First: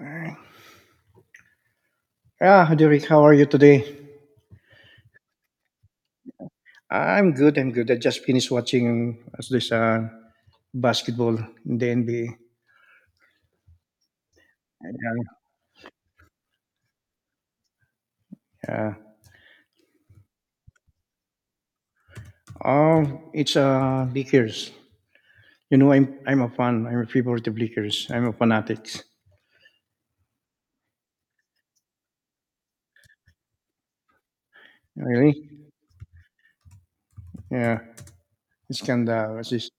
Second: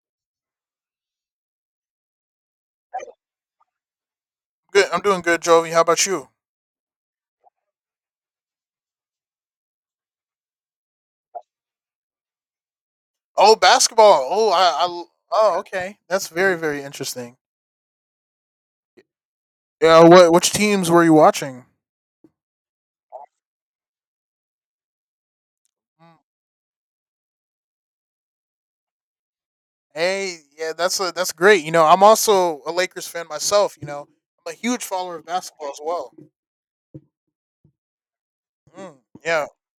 Alright. Yeah, Derek, how are you today? Good. I'm doing good, Jovi. How about you? I'm good. I'm good. I just finished watching this basketball in the NBA. Oh, basketball. Oh, Yeah. I oh, okay. That's very interesting. Yeah. Yeah, what which teams were you watching? Oh, it's Lakers. Mm, I'm a fan. I'm a favorite of Lakers. I'm a fanatic. hey, yeah, that's great. You know, I'm also a Lakers fan myself, you know. I'm a huge follower of Really? basketball as well. Yeah. It's Mm, kind of, yeah. it's just,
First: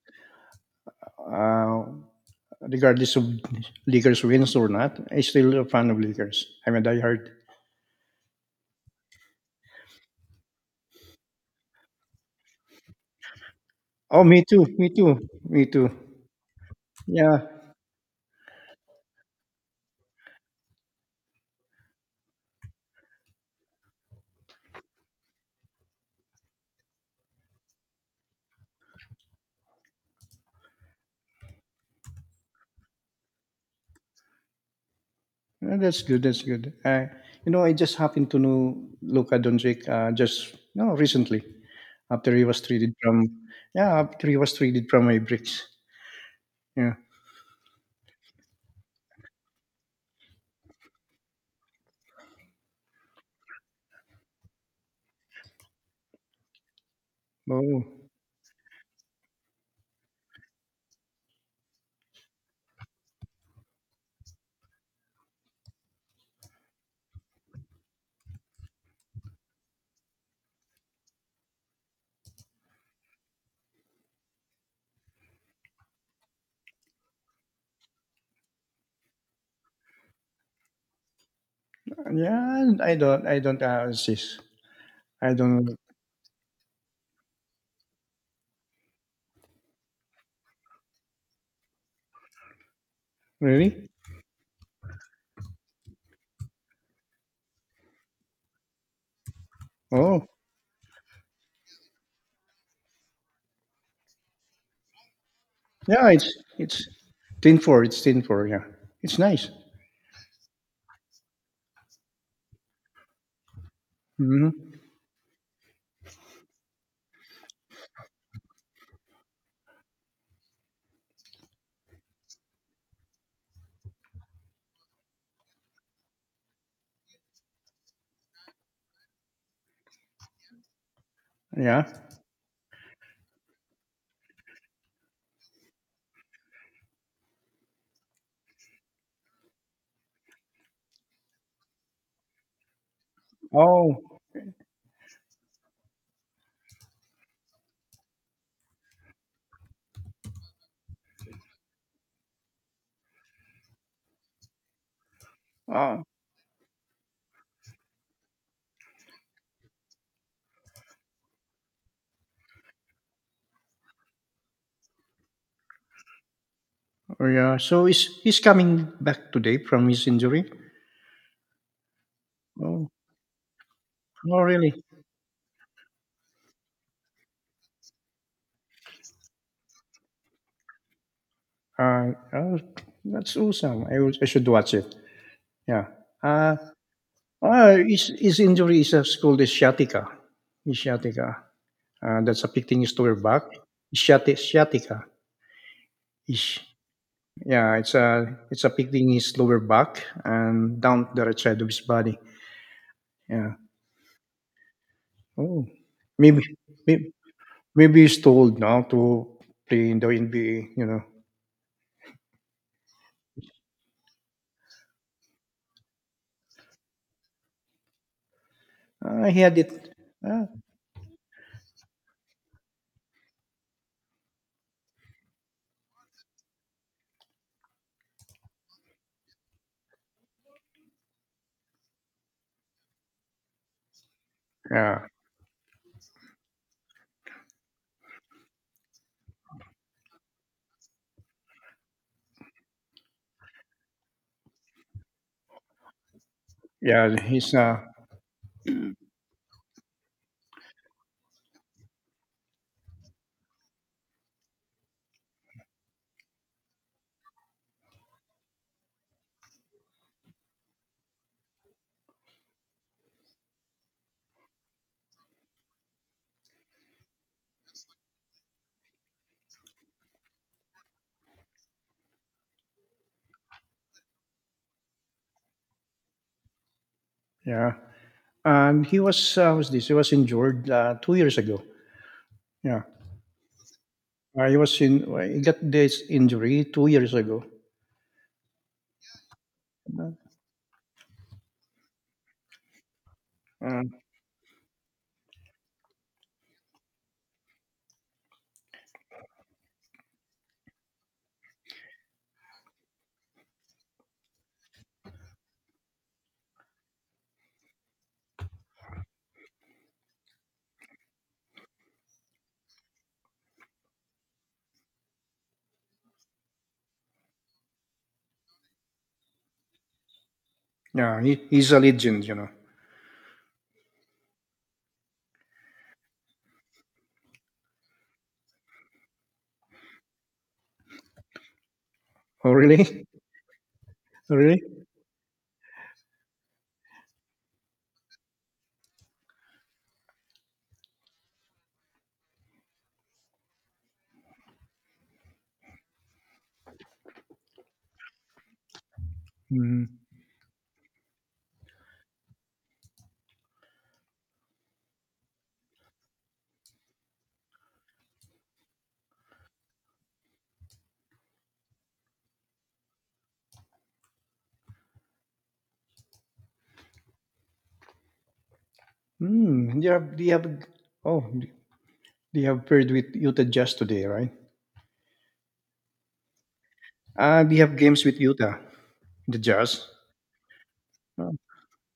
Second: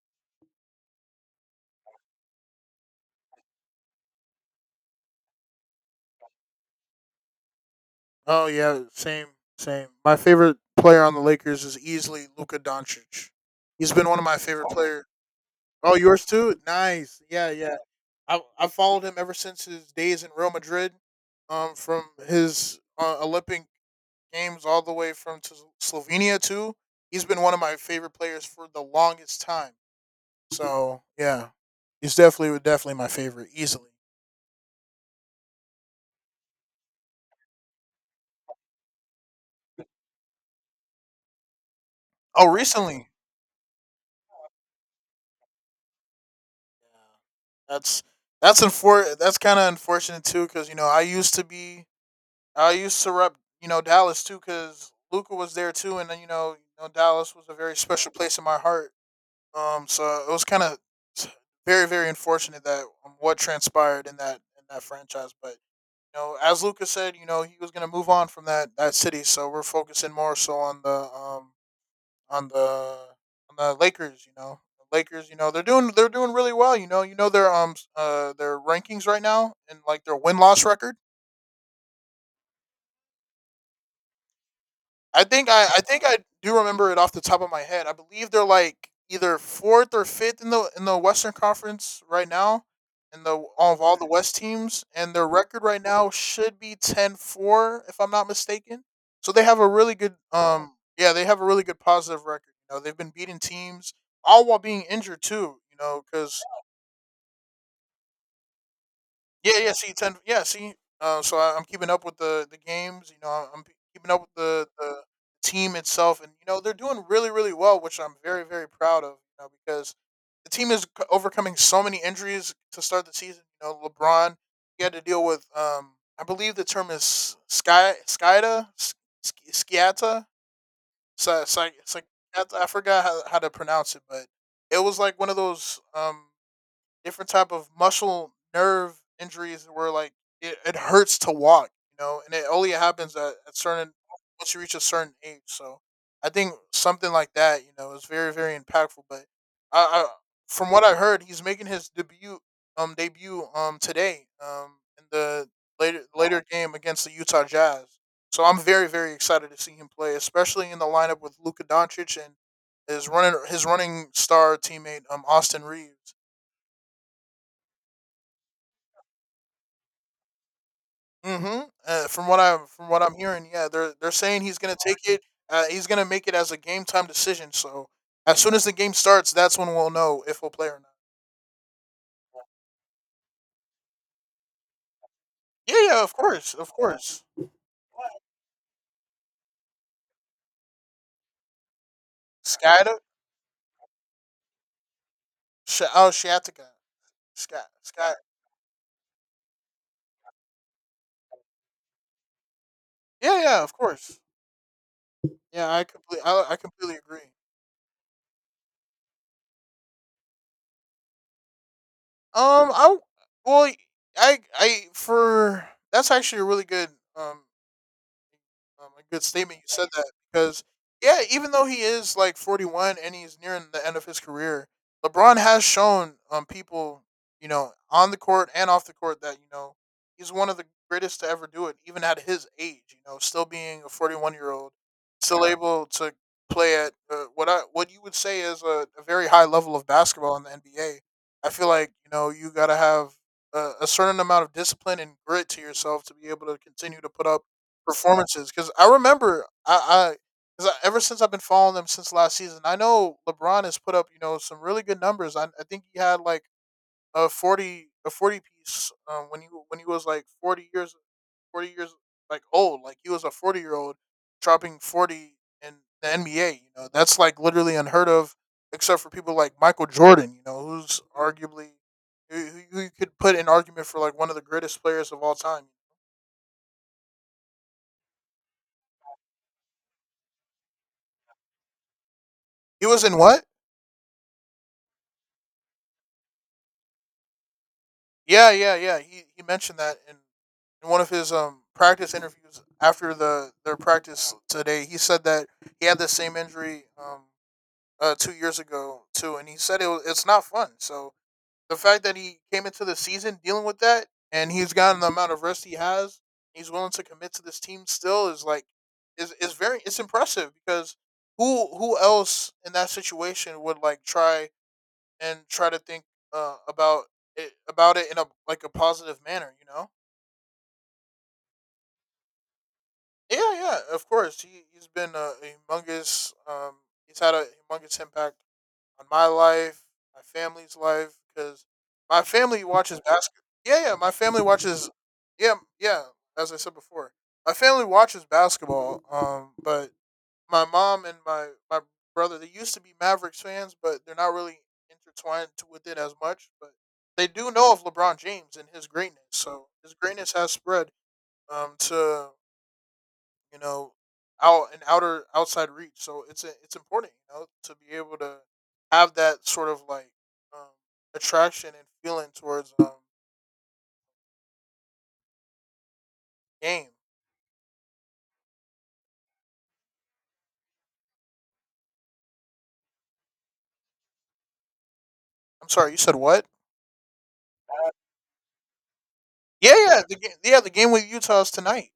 uh, regardless of Lakers wins or not, I'm still a fan of Lakers. I'm a diehard. Oh yeah, same. My favorite player on the Lakers is easily Luka Doncic. He's been one Oh, of my me too. favorite Me player. too. Me too. Oh, yours too? Nice. Yeah. Yeah, yeah. I followed him ever since his days in Real Madrid, from his Olympic games all the way from to Slovenia too. He's been one of my favorite players for the longest time. So yeah, he's definitely my favorite easily. That's good, that's good. I just happened to know Luka Doncic, just recently, after he Oh, was traded recently, from. Yeah, after he was traded from my bricks. yeah. Yeah. That's that's kind of unfortunate too, because you know I used to be I used to rep you know Dallas too, because Luca was there too, and then you know Dallas was a very Oh special place in my heart. So it was kind of very unfortunate that what transpired in that franchise, but. You know, as Luca said, you know he was going to move on from that city, so we're focusing more so on the on the on the Lakers. You know, the Lakers. You know, they're doing really well. You know their their rankings right now and like their win loss record. yeah. I don't insist. I I think I don't I think I do remember it off the top of my head. I believe they're like either fourth or fifth in the Western Conference right now, in the of really. all the West teams, and their record right now should be 10-4 if I'm not mistaken. So they have a really good Oh they have a really good positive record. You know they've been beating teams all while being injured too. You know yeah. It's because it's 10-4. It's 10-4. Yeah. It's nice. yeah, yeah. See, ten. Yeah, see. So I'm keeping up with the games. You know, I'm keeping up with Hmm. the team itself, and you know they're doing really well, which I'm very proud of. You know, because the team is overcoming so many injuries to start the season. You know, LeBron he had to deal with. I believe the term is sky skyda S- S- sciata. Sci- Yeah. sci- I forgot how to pronounce it, but it was like one of those. Different type of muscle nerve injuries where like it hurts to walk, you know, and it only happens at certain Oh. once you reach a certain age. So I think something like that, you know, is very impactful. But I from what I heard, he's making his debut today in the later Uh, later game against the Utah Jazz. So I'm very excited to see him play, especially in the lineup with Luka Doncic and his running star teammate Austin Reeves. oh yeah. So is he's coming back today from his injury? Mhm. From Oh. what I'm hearing, yeah, they're Oh saying he's really? gonna take it. He's gonna make it as a game time decision. So as soon as the game starts, that's when we'll know if we'll play or not. Oh, that's awesome. I should watch it. Yeah, Yeah. yeah, of course, Uh, of course. his injury is called a sciatica. His that's affecting Skyda, his lower back. Sciatica. sh- oh Ish. Shiatica, Sky, Yeah, Sky. It's affecting his lower back and down the right side of his body. Yeah, Yeah. yeah, of course. Oh, Yeah, I completely, maybe I, I completely maybe, agree. maybe he's told now to play in the NBA. I w- well, I for that's actually a really good um a good He had statement you said it. that Uh, because yeah, even though he is like 41 and he's nearing the end of his career, LeBron has shown people, you know, on the court and off the court that, you know, he's one of the greatest to ever do it even at his age, you know, still being a 41-year-old, yeah, still able to play at what I what you would say is a very high level of basketball in the NBA. I feel like, you know, you got to have a certain amount of discipline and grit to yourself to be able to continue to yeah. put up He's performances because I remember I, cause I ever since I've been following them since last season. I know LeBron has put up you know some really good numbers. I think he had like a 40 piece when he was like forty years like old. Like he was a 40 year old dropping 40 in the NBA. You know that's like literally unheard of, except for people like Michael Jordan. You know who's arguably who, who you could put an argument for like one of the greatest players of all time. yeah. He was this? He was injured 2 years ago. Yeah, He was in what? He was in. Well, He got this injury 2 years ago. Yeah, yeah, yeah. He mentioned that in one of his practice interviews after the their Uh, practice today. He said that he had the same injury 2 years ago too, and he said it's not fun. So the fact that he came into the season dealing with that and he's gotten the amount of rest he has, he's willing to commit to this team still is like is very it's impressive because who else in that situation would like try and try to think about it in a like a positive manner. You know. yeah, he's a legend. Yeah, yeah, of course. He's been a humongous. He's had a humongous impact on my life, my family's life, because my Oh, family watches really? basketball. Yeah, yeah, my family Really? watches. Yeah, yeah. As I said before, my family watches basketball. But my mom and my brother they used to be Mavericks fans, but they're not really intertwined with it as much. But they do know of LeBron James and his greatness. So Mm. his greatness has spread to you know out and outer outside reach. So it's important you know to be able to have that sort of like um, attraction and feeling towards game. Mm. Do you have paired with Utah Jazz today, right? I'm sorry, you said what? We have games with Utah, the Yeah, Jazz. Yeah, the game with Uh, Utah is tonight.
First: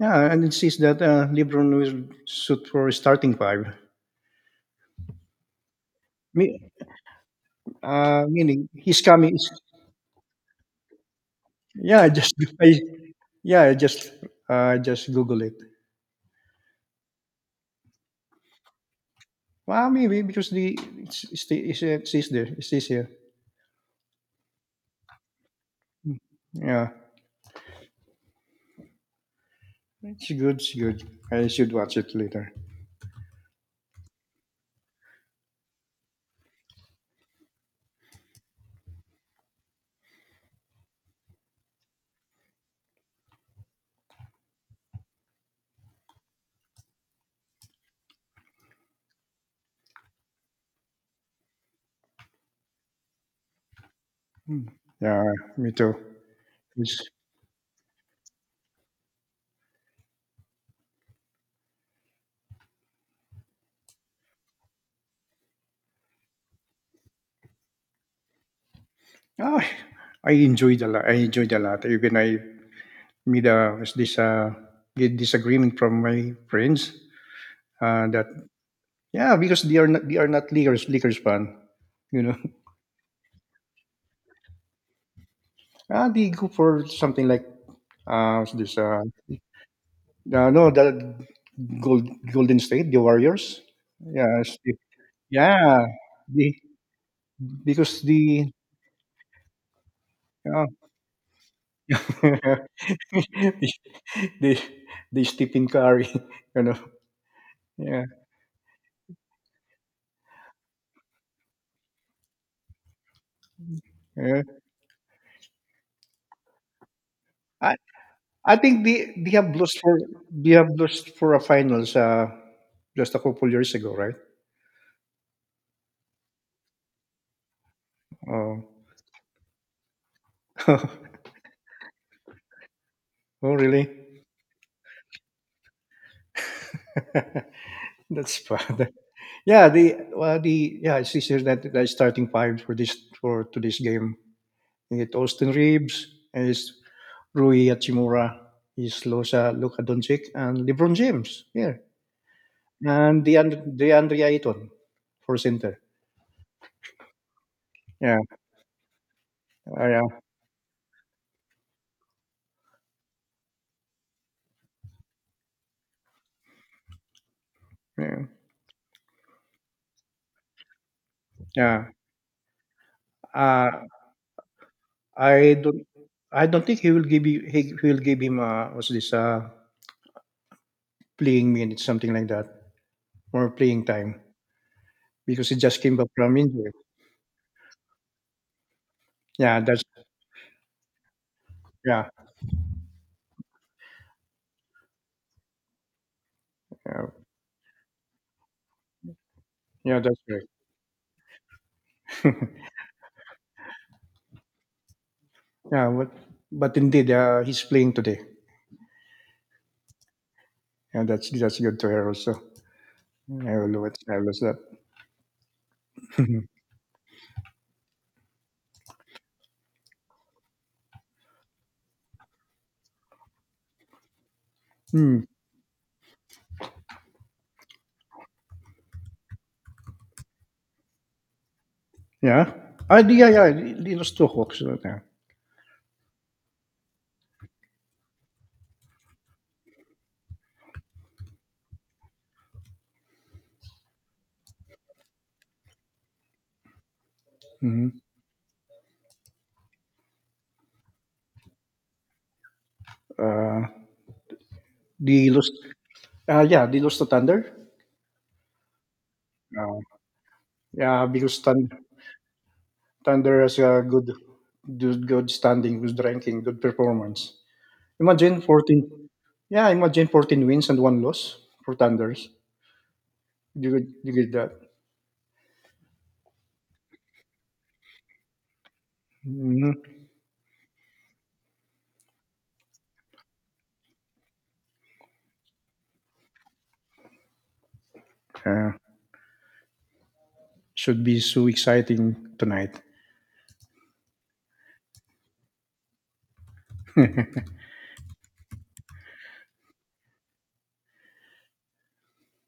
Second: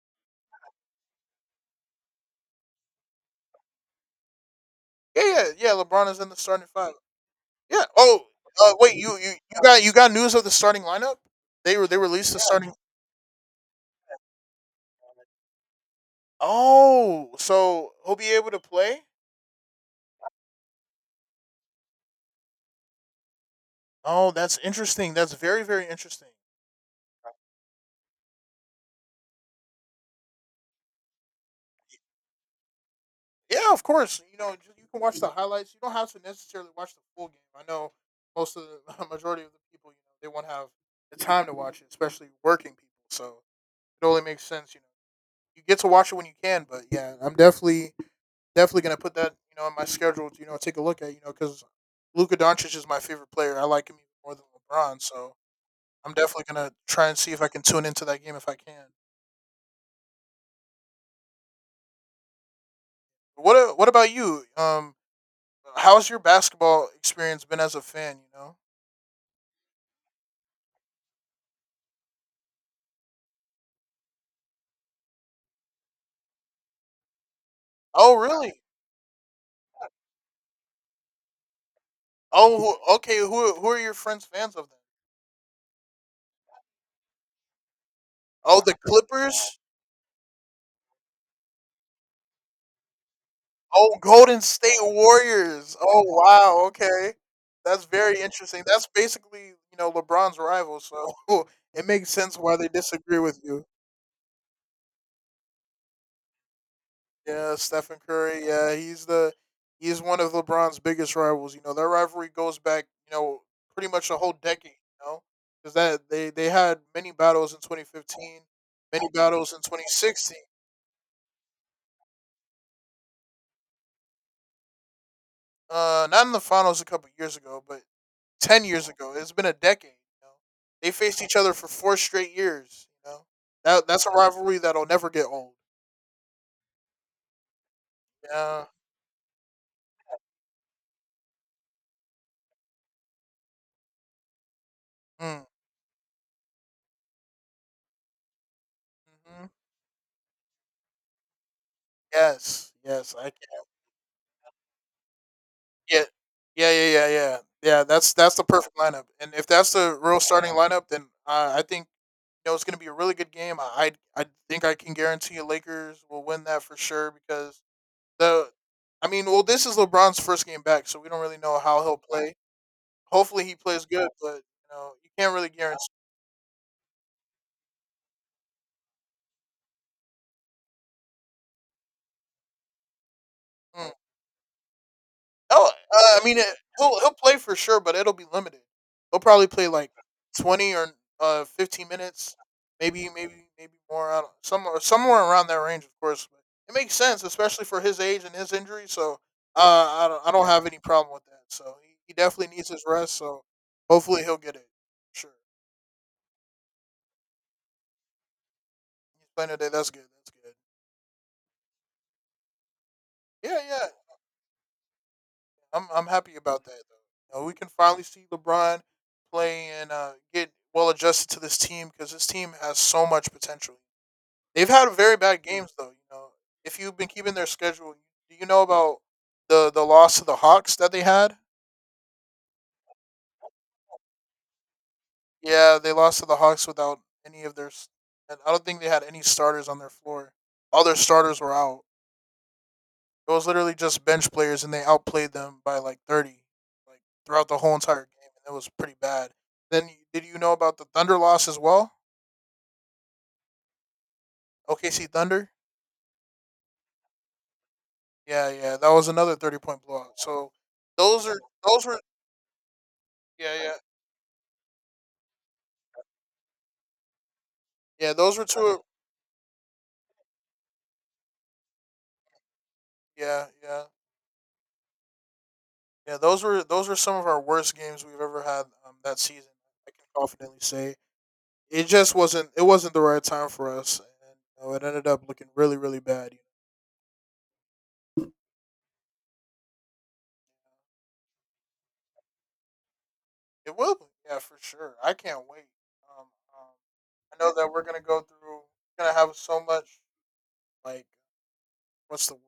yeah, and it says that LeBron will shoot for starting five. Yeah, yeah, yeah. LeBron is in the Me, starting five. Yeah. uh, Oh, meaning wait. he's You, you coming. you got you got news of the starting lineup? They Yeah, released just the yeah starting. I, yeah, just Google it. Oh, so he'll be able to play. Well, maybe because the, it's there. It's this here. Oh, that's interesting. That's very interesting. Yeah, it's good. It's good. I should watch it later. Yeah, of course. You know, you can watch the highlights. You don't have to necessarily watch the full game. I know most of the majority of the people, you know, they won't have the time to watch it, especially working people. So it only makes sense. You know, you get to watch it when you can. But yeah, I'm definitely going to put that you know in my schedule to you know take a look at you know because Luka Doncic is my favorite player. I like him even more than Hmm. LeBron, Yeah, so me too. I'm definitely going to It's, try and see if I can tune into that game if I can. What about you? How's your basketball experience been as a fan? You know? oh, I enjoyed a lot. I enjoyed a lot. Even I made a was this get disagreement from my friends, Oh, that really? yeah, because they are not Lakers fan. You know, Okay. Who are your friends fans of then? They go for something like, what's Oh, the this Clippers. No, the Golden State, the Warriors. Oh, Golden Yes, State Warriors. yeah, Oh the, wow, okay. That's because very the interesting. That's basically, you know, LeBron's yeah. rival, so it makes sense why they disagree with you. the the Stephen Curry, you know. Yeah, Stephen Yeah, Curry, yeah, he's one of LeBron's biggest rivals. You know, their rivalry goes back, you know, pretty much a whole yeah. decade, you know. Cuz that they had many battles in I 2015, I think many they battles have in lost for 2016. they have lost for a finals, just a couple years ago, right? Not in the finals a couple years ago, but Oh, 10 years ago. It's been a decade. You know? oh They faced each other for four straight years. You know that that's a really? rivalry that'll never get old. That's Yeah. bad. Yeah, the well, the yeah, it's easier that the starting five for this for today's game. You get Mm. Austin Reeves, and it's Rui Hachimura, is Hmm. Losa Luka Doncic, and LeBron James. Yeah, Yes. Yes. and I can. DeAndre Ayton for center. Yeah. Yeah. Yeah. Yeah. Yeah. Yeah. Yeah, That's the perfect lineup. And if that's the yeah, real starting lineup, then I think you know it's going to be a really good game. I think I can guarantee you Lakers will win that for sure because yeah, the. I mean, well, this is LeBron's first game back, so we don't really know how yeah. he'll play. Hopefully, he Uh, plays good, but you know you can't really I don't, guarantee. I don't think he will give you. He will give him, what's this? Playing minutes, something like that, or playing Mm. time, because he Oh, just came back uh, I from mean, it, injury. he'll he'll play for sure, but it'll be limited. He'll probably Yeah, play that's like 20 or fifteen yeah, minutes, maybe more. I don't, somewhere around that range, of course. But it makes yeah, sense, especially for his age and his injury. So uh, yeah, I that's don't I right. don't have any problem with that. So he definitely needs his rest. So hopefully he'll get it. Sure, Yeah, but indeed, he's playing today, he's playing today. That's good. That's good. and that's good to hear also. Hij Yeah, wil yeah. wat zelfs dat. I'm happy about that though. You know, we can finally see LeBron play and get well adjusted to this team because this team has so much potential. They've had very Hmm. bad games though. You know, if you've been keeping their schedule, do you know about the loss to the Hawks that they had? Ja? Ah, die, ja, ja, die, die lost toch ook zo. Ja. Yeah, they lost to the Hawks without any of And I don't think they had any starters on their floor. All their starters were out. It was literally just bench players, and they outplayed them by like 30, like throughout the whole Mhm. entire game, and it was pretty bad. Then did you know about the Thunder loss as well? Uh, OKC die Thunder. lost, yeah, die lost to Thunder. Yeah, yeah, that was another thirty Uh, point blowout. So yeah, those are because those were Thunder yeah has yeah a good, good standing, good ranking, good performance. yeah those Imagine were two of- 14, yeah, imagine 14 wins and one loss for Thunders. yeah You yeah could, you get that. yeah those were some of our worst games we've ever had that season. Hmm. I can confidently say it just wasn't the right time for us, and it ended up looking really really bad. Yeah, should be so exciting tonight. It will be, yeah, for sure. I can't wait. Um, I know that we're gonna go through. We're gonna have so much like what's the word?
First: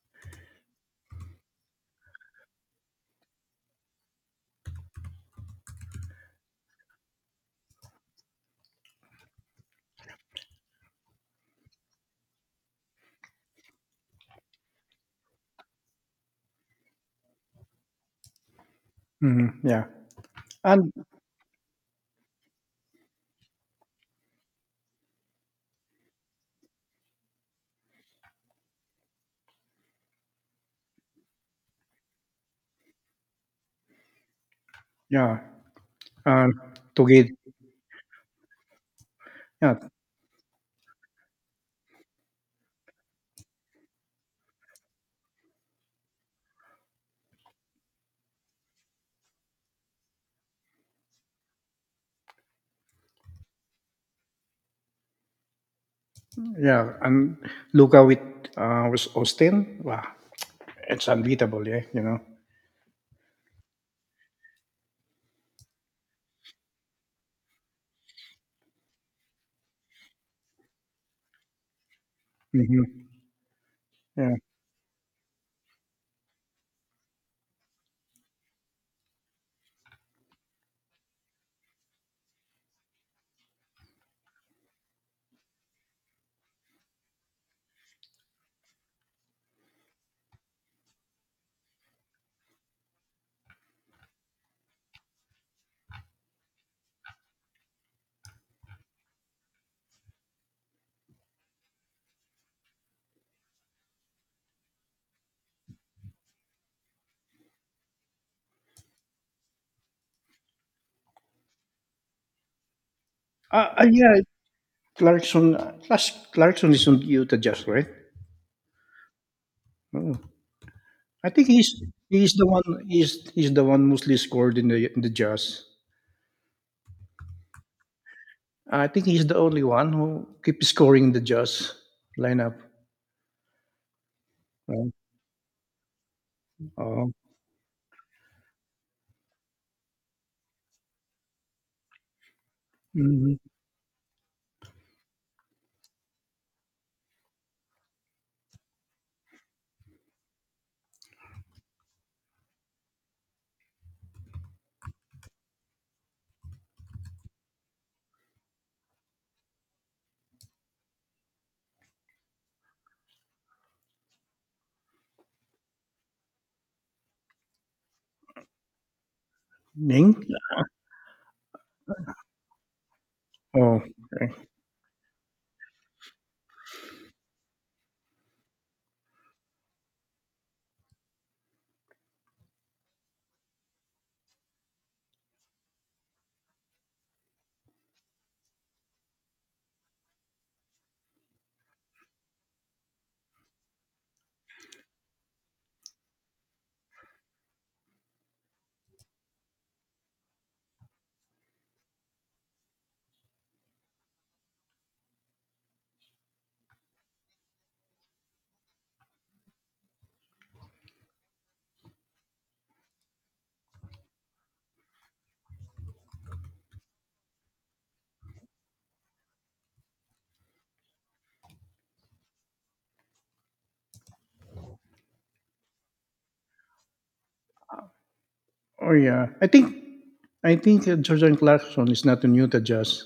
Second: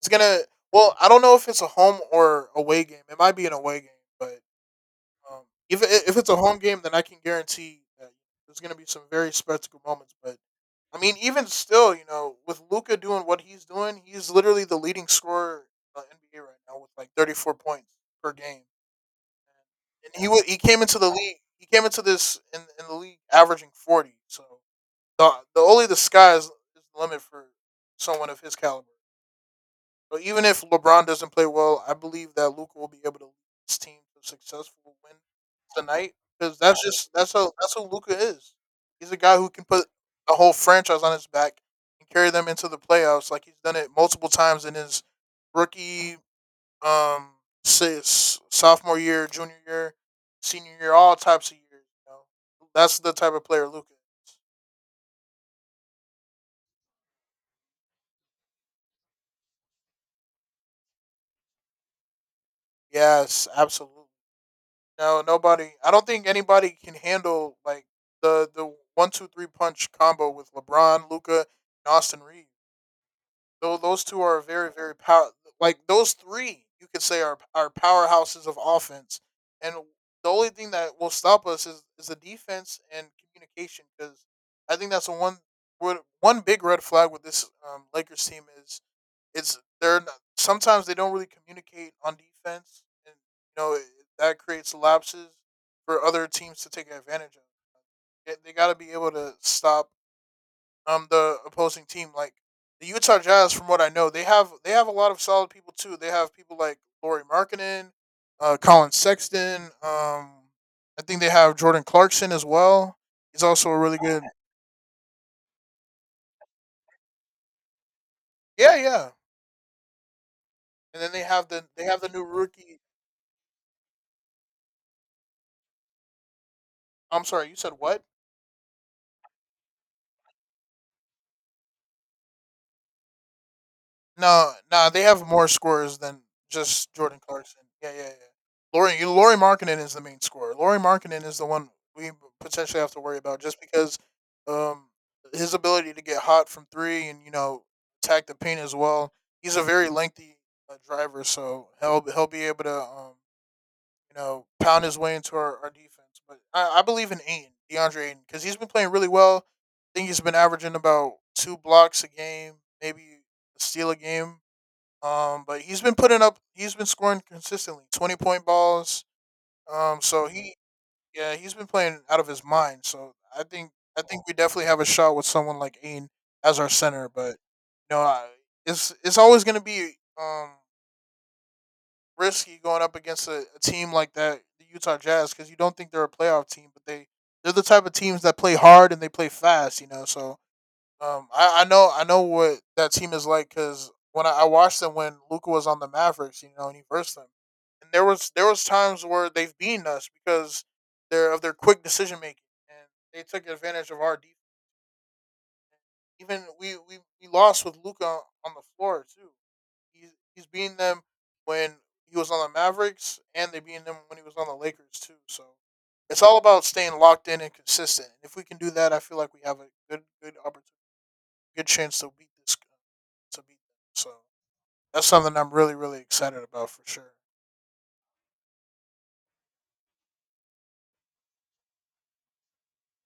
It's gonna. Well, I don't know if it's a home or away game. It might be an away game, but um, if it's a home game, then I can guarantee that there's gonna be some very spectacle moments. But I mean, even still, you know, with Luca doing what he's doing, he's literally the leading scorer in the NBA right now with like 34 points per game Mhm, yeah. and he came And, into the league. He came into this in the league averaging 40. So the sky is the limit for someone of his caliber. So even if LeBron doesn't play well, I believe that Luca will be able to lead this team to a successful win yeah, tonight and because that's just together. that's how that's who Luca is. He's a guy who can Yeah, put a whole franchise on his back and carry them into the playoffs like he's done it multiple times in his rookie um sophomore year, junior year, senior year, all types of years. You know, that's the type of player Luca. Is. yeah, and Luca with Austin, wow, it's unbeatable, yeah. Yes, absolutely. No, nobody. I don't think anybody can handle like the 1 2 3 punch combo with LeBron, Luca, and Austin Reeves. Hmm. Those 2 Yeah, are very, very power like, those 3 you could say are powerhouses of offense, and the only thing that will stop us is the defense and communication. Because I think that's the one big red flag with this, Lakers team is they're not sometimes they don't really communicate on defense, and, you know, it, that creates lapses for other teams to take advantage of. They gotta be able to stop the opposing team. Like the Utah Jazz, from what I know, they have a lot of solid people too. They have people like Laurie Markkinen, Colin Sexton. I think they have Jordan Clarkson as well. He's also a really yeah, good. Clarkson, Clarkson is on Utah Jazz, right? Yeah, yeah. Oh. And then they I have think the they have the new rookie. He's the one mostly scored in the Jazz. I'm sorry, you said what? I think he's the only one who keeps scoring the Jazz lineup. No, no, Oh. they have more scorers than just oh. Jordan Clarkson. Yeah, yeah, yeah. Lori Markkinen is the main scorer. Lori Markkinen is the one we potentially have to worry Mhm. about just because um, his ability to get hot from three and you know attack the paint as well. He's a very lengthy driver, so he'll be able to you know pound his way into our defense. But I believe in DeAndre Aiden, because he's been playing really well. I think he's been averaging about 2 blocks a game, maybe a steal a game but he's been putting up. He's been scoring consistently, 20 point balls. Ming? So yeah, he's been playing out of his mind. So I think, Oh, I think we okay. definitely have a shot with someone like Ain as our center. But you know, it's always going to be um risky going up against a team like that, the Utah Jazz, because you don't think they're a playoff team, but they they're the type of teams that play hard and they play fast. You know, so I know what that team is like because when I watched them when Luca was on the Mavericks, you know, and he versed them, and there was times where they've beaten us because they're of their quick decision making and they took advantage of our defense. Even we lost with Luca on the floor too. He's beating them when he was on the Mavericks, and they beating them when he was on the Lakers too. So it's all about staying locked in and consistent. If we can do that, I feel like we have a good chance to beat this to beat them. So that's something I'm really really excited about for sure. Oh yeah. I think Jordan Clarkson is not in Utah Jazz.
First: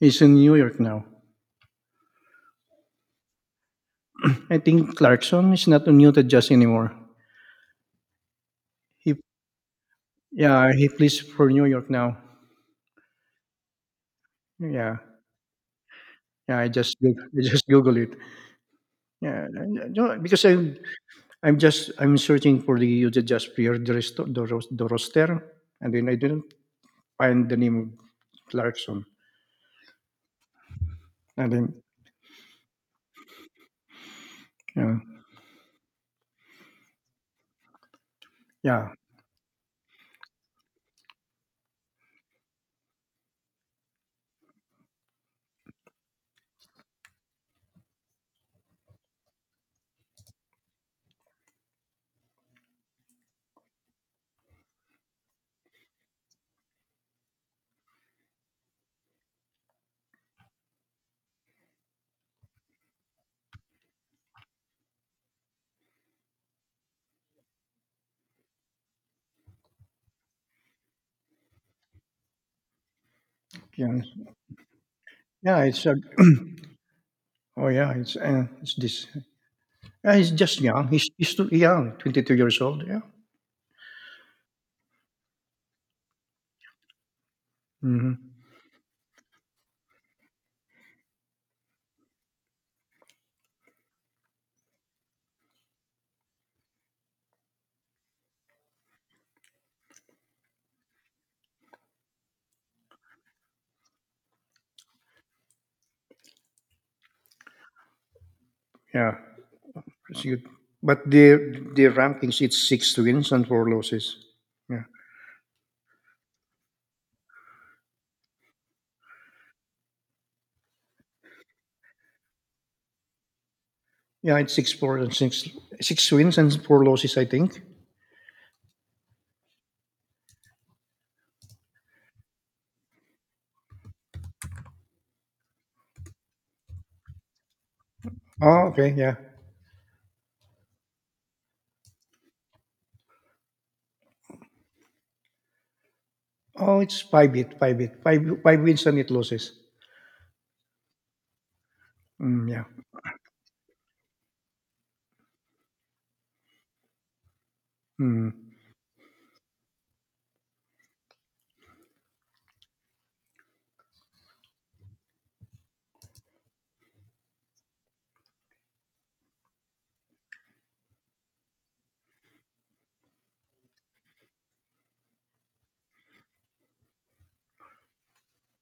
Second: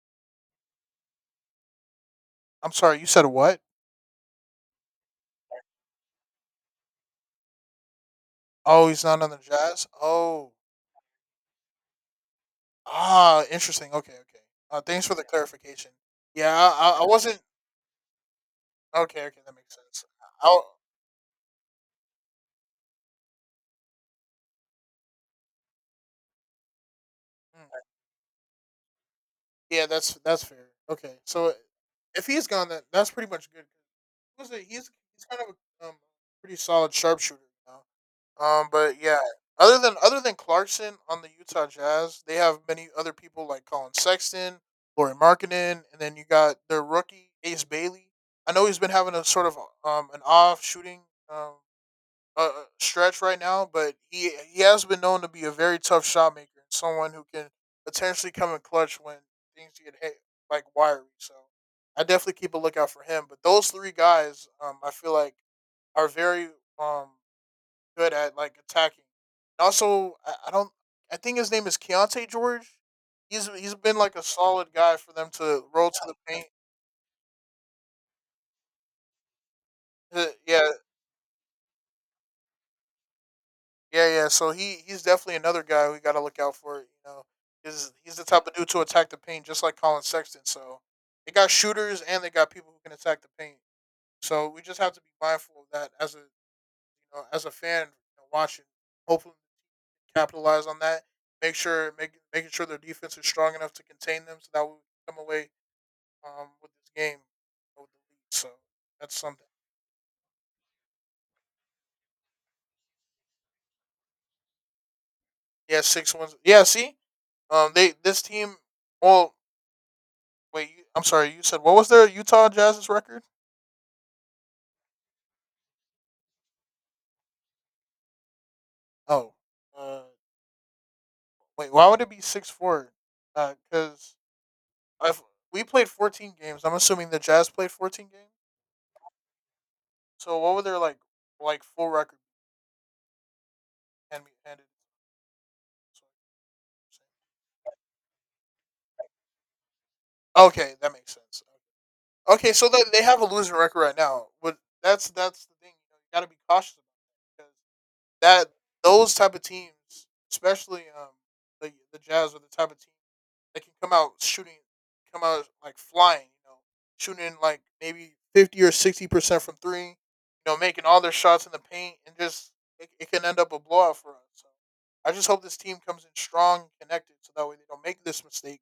He's in New York now. I'm sorry, you said what? I think Clarkson is not a muted judge anymore. Oh, he's He not on the Jazz. Oh, yeah, he plays for New York now. ah, interesting. Okay, okay. Yeah. Thanks for the clarification. Yeah, Yeah, I wasn't. I just Google it. Okay, okay, Yeah, that makes I sense. do because I, I'm searching for the Utah just player the roster, and then I didn't find the name Clarkson. yeah, that's fair. Okay, And so then if he's gone, that that's pretty much good. Was it? He's yeah, he's kind of a pretty solid sharpshooter now. Yeah, But yeah, other than Clarkson on the Utah Jazz, they have many other people like Colin Sexton, Laurie Markkinen, and then you got their rookie Ace Bailey. I know he's been having a sort of an off shooting um uh, uh, stretch right now, but he has been known to be a very tough shot maker and someone who can potentially come in clutch when things get hit, like wiry. So I definitely keep a lookout for him. But those three guys, I feel like are very um good at like attacking. And also, I don't. I think his name is Keontae George. He's yeah, been like a solid guy for them yeah, to it's roll a, to the paint. oh yeah, it's this. Yeah, he's just Yeah, young. He's too young, 22 years old. Yeah. yeah, yeah. So he's definitely another guy we got to look out for. You know, is Hmm. he's the type of dude to attack the paint just like Colin Sexton. So they got shooters and they got people who can attack the paint. So we just have to be mindful of that as a you know as a fan you know, watching. Hopefully capitalize on that. Making sure their defense is strong enough to contain them, so that we come away with this game with the lead. So Yeah. that's something. Proceed. But the rankings, it's six wins and four losses. Yeah, Yeah, six wins. Yeah, see, they this team. Well, wait, I'm sorry. You said what was their Utah Jazz's record? yeah, it's 6-4, and six wins and four losses. I think. Oh, uh, wait, why would it be 6-4? Because I've we played 14 games. I'm assuming the Jazz played 14 games. Oh, okay, yeah. So what would their like full record and be handed? Oh, it's five bit, five bit, five five wins and eight losses. Okay, that makes sense. Mm, Okay, yeah. so they have a losing record right now, but that's the thing. You got to be cautious about that Mm, that those type of teams, especially the Jazz, are the type of team that can come out shooting, come out like flying. You know, shooting like maybe 50 or 60% from three. You know, making all their shots in the paint, and just it can end up a blowout for us. So I just hope this team comes in strong and connected, so that way they don't make this mistake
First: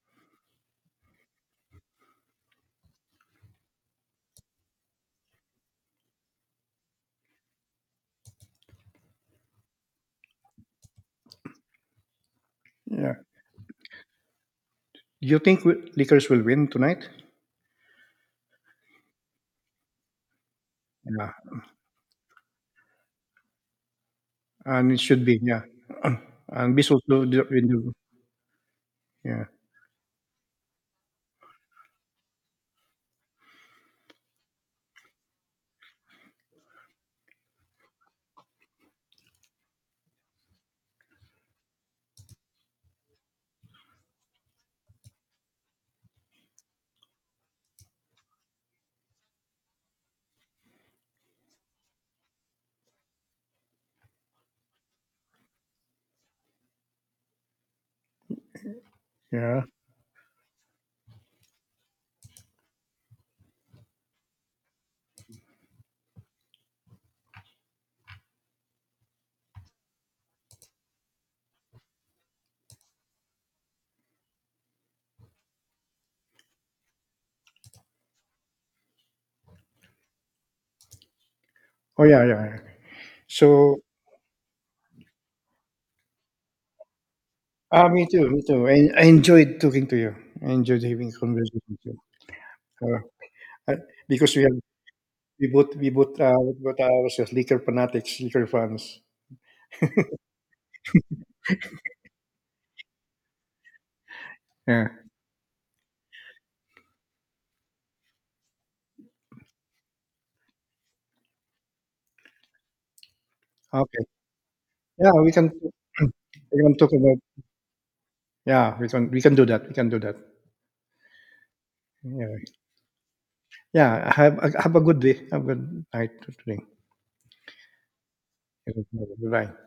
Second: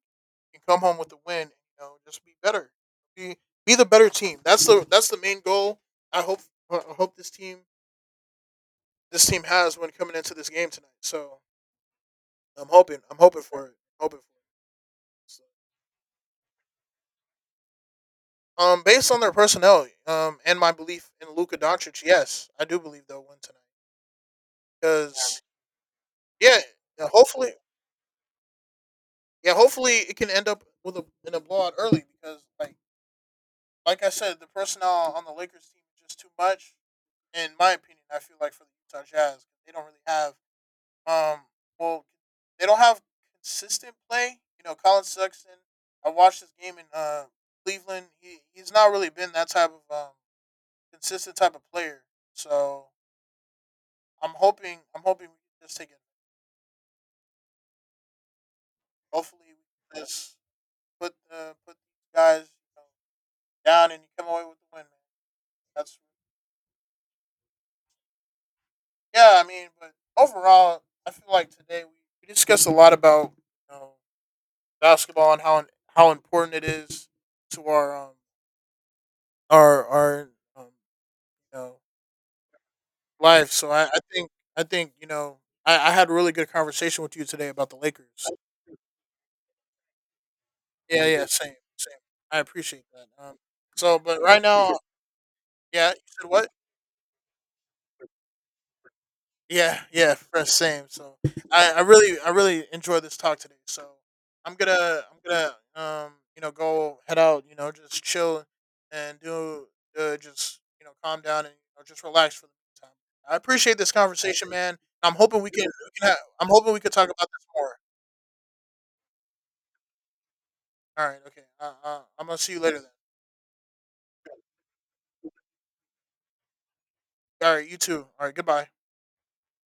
and come home with the win. And, you know, just be better, be be the better team. That's the main goal. I hope I hope this team has when coming into this game tonight. So yeah. I'm hoping for I'm hoping for it. Do you So, think Lakers will win tonight? Based on their personnel, and my belief in Yeah, Luka Doncic, yes, I do believe they'll win tonight. and it should be, Because yeah. yeah, And this yeah, also, hopefully, yeah, yeah, hopefully it can end up with a in a blowout early. Because like I said, the personnel on the Lakers team is just too much. In my opinion, I feel like for the Utah Jazz, they don't really have Um, well, they don't have consistent play. You know, Colin Sexton. I watched this game in Cleveland. He's not really been that type of consistent type of player. So I'm hoping we can just take it. Hopefully yeah. we can just put put these guys you know, down and you come away with the win, man. That's yeah. I mean, but overall, I feel like today we discussed a lot about you know, basketball and how important it is to our our um, you know Oh yeah, yeah. Yeah. life. So So I think you know I had a really good conversation with you today about the me too, Lakers. me too. I enjoyed talking to you. I enjoyed Yeah, having yeah, same, conversation with you. same. I appreciate Uh, that. Uh, So but because right now, yeah, you said what? we both are ourselves liquor fanatics, liquor fans. Yeah, yeah, fresh same. So I really enjoy this talk today. So Yeah. I'm gonna you know go head out you know just chill and do just you know calm down and you know, just relax for the meantime. I appreciate this Okay. conversation, man. Yeah, I'm hoping we can, I'm we hoping can we talk could talk about, about this more. yeah, we can do that. We can do that. All right, okay. Yeah. I'm gonna see you later then. Yeah. Have a good day. Have a good night today. All right, you too. All right, goodbye. Bye.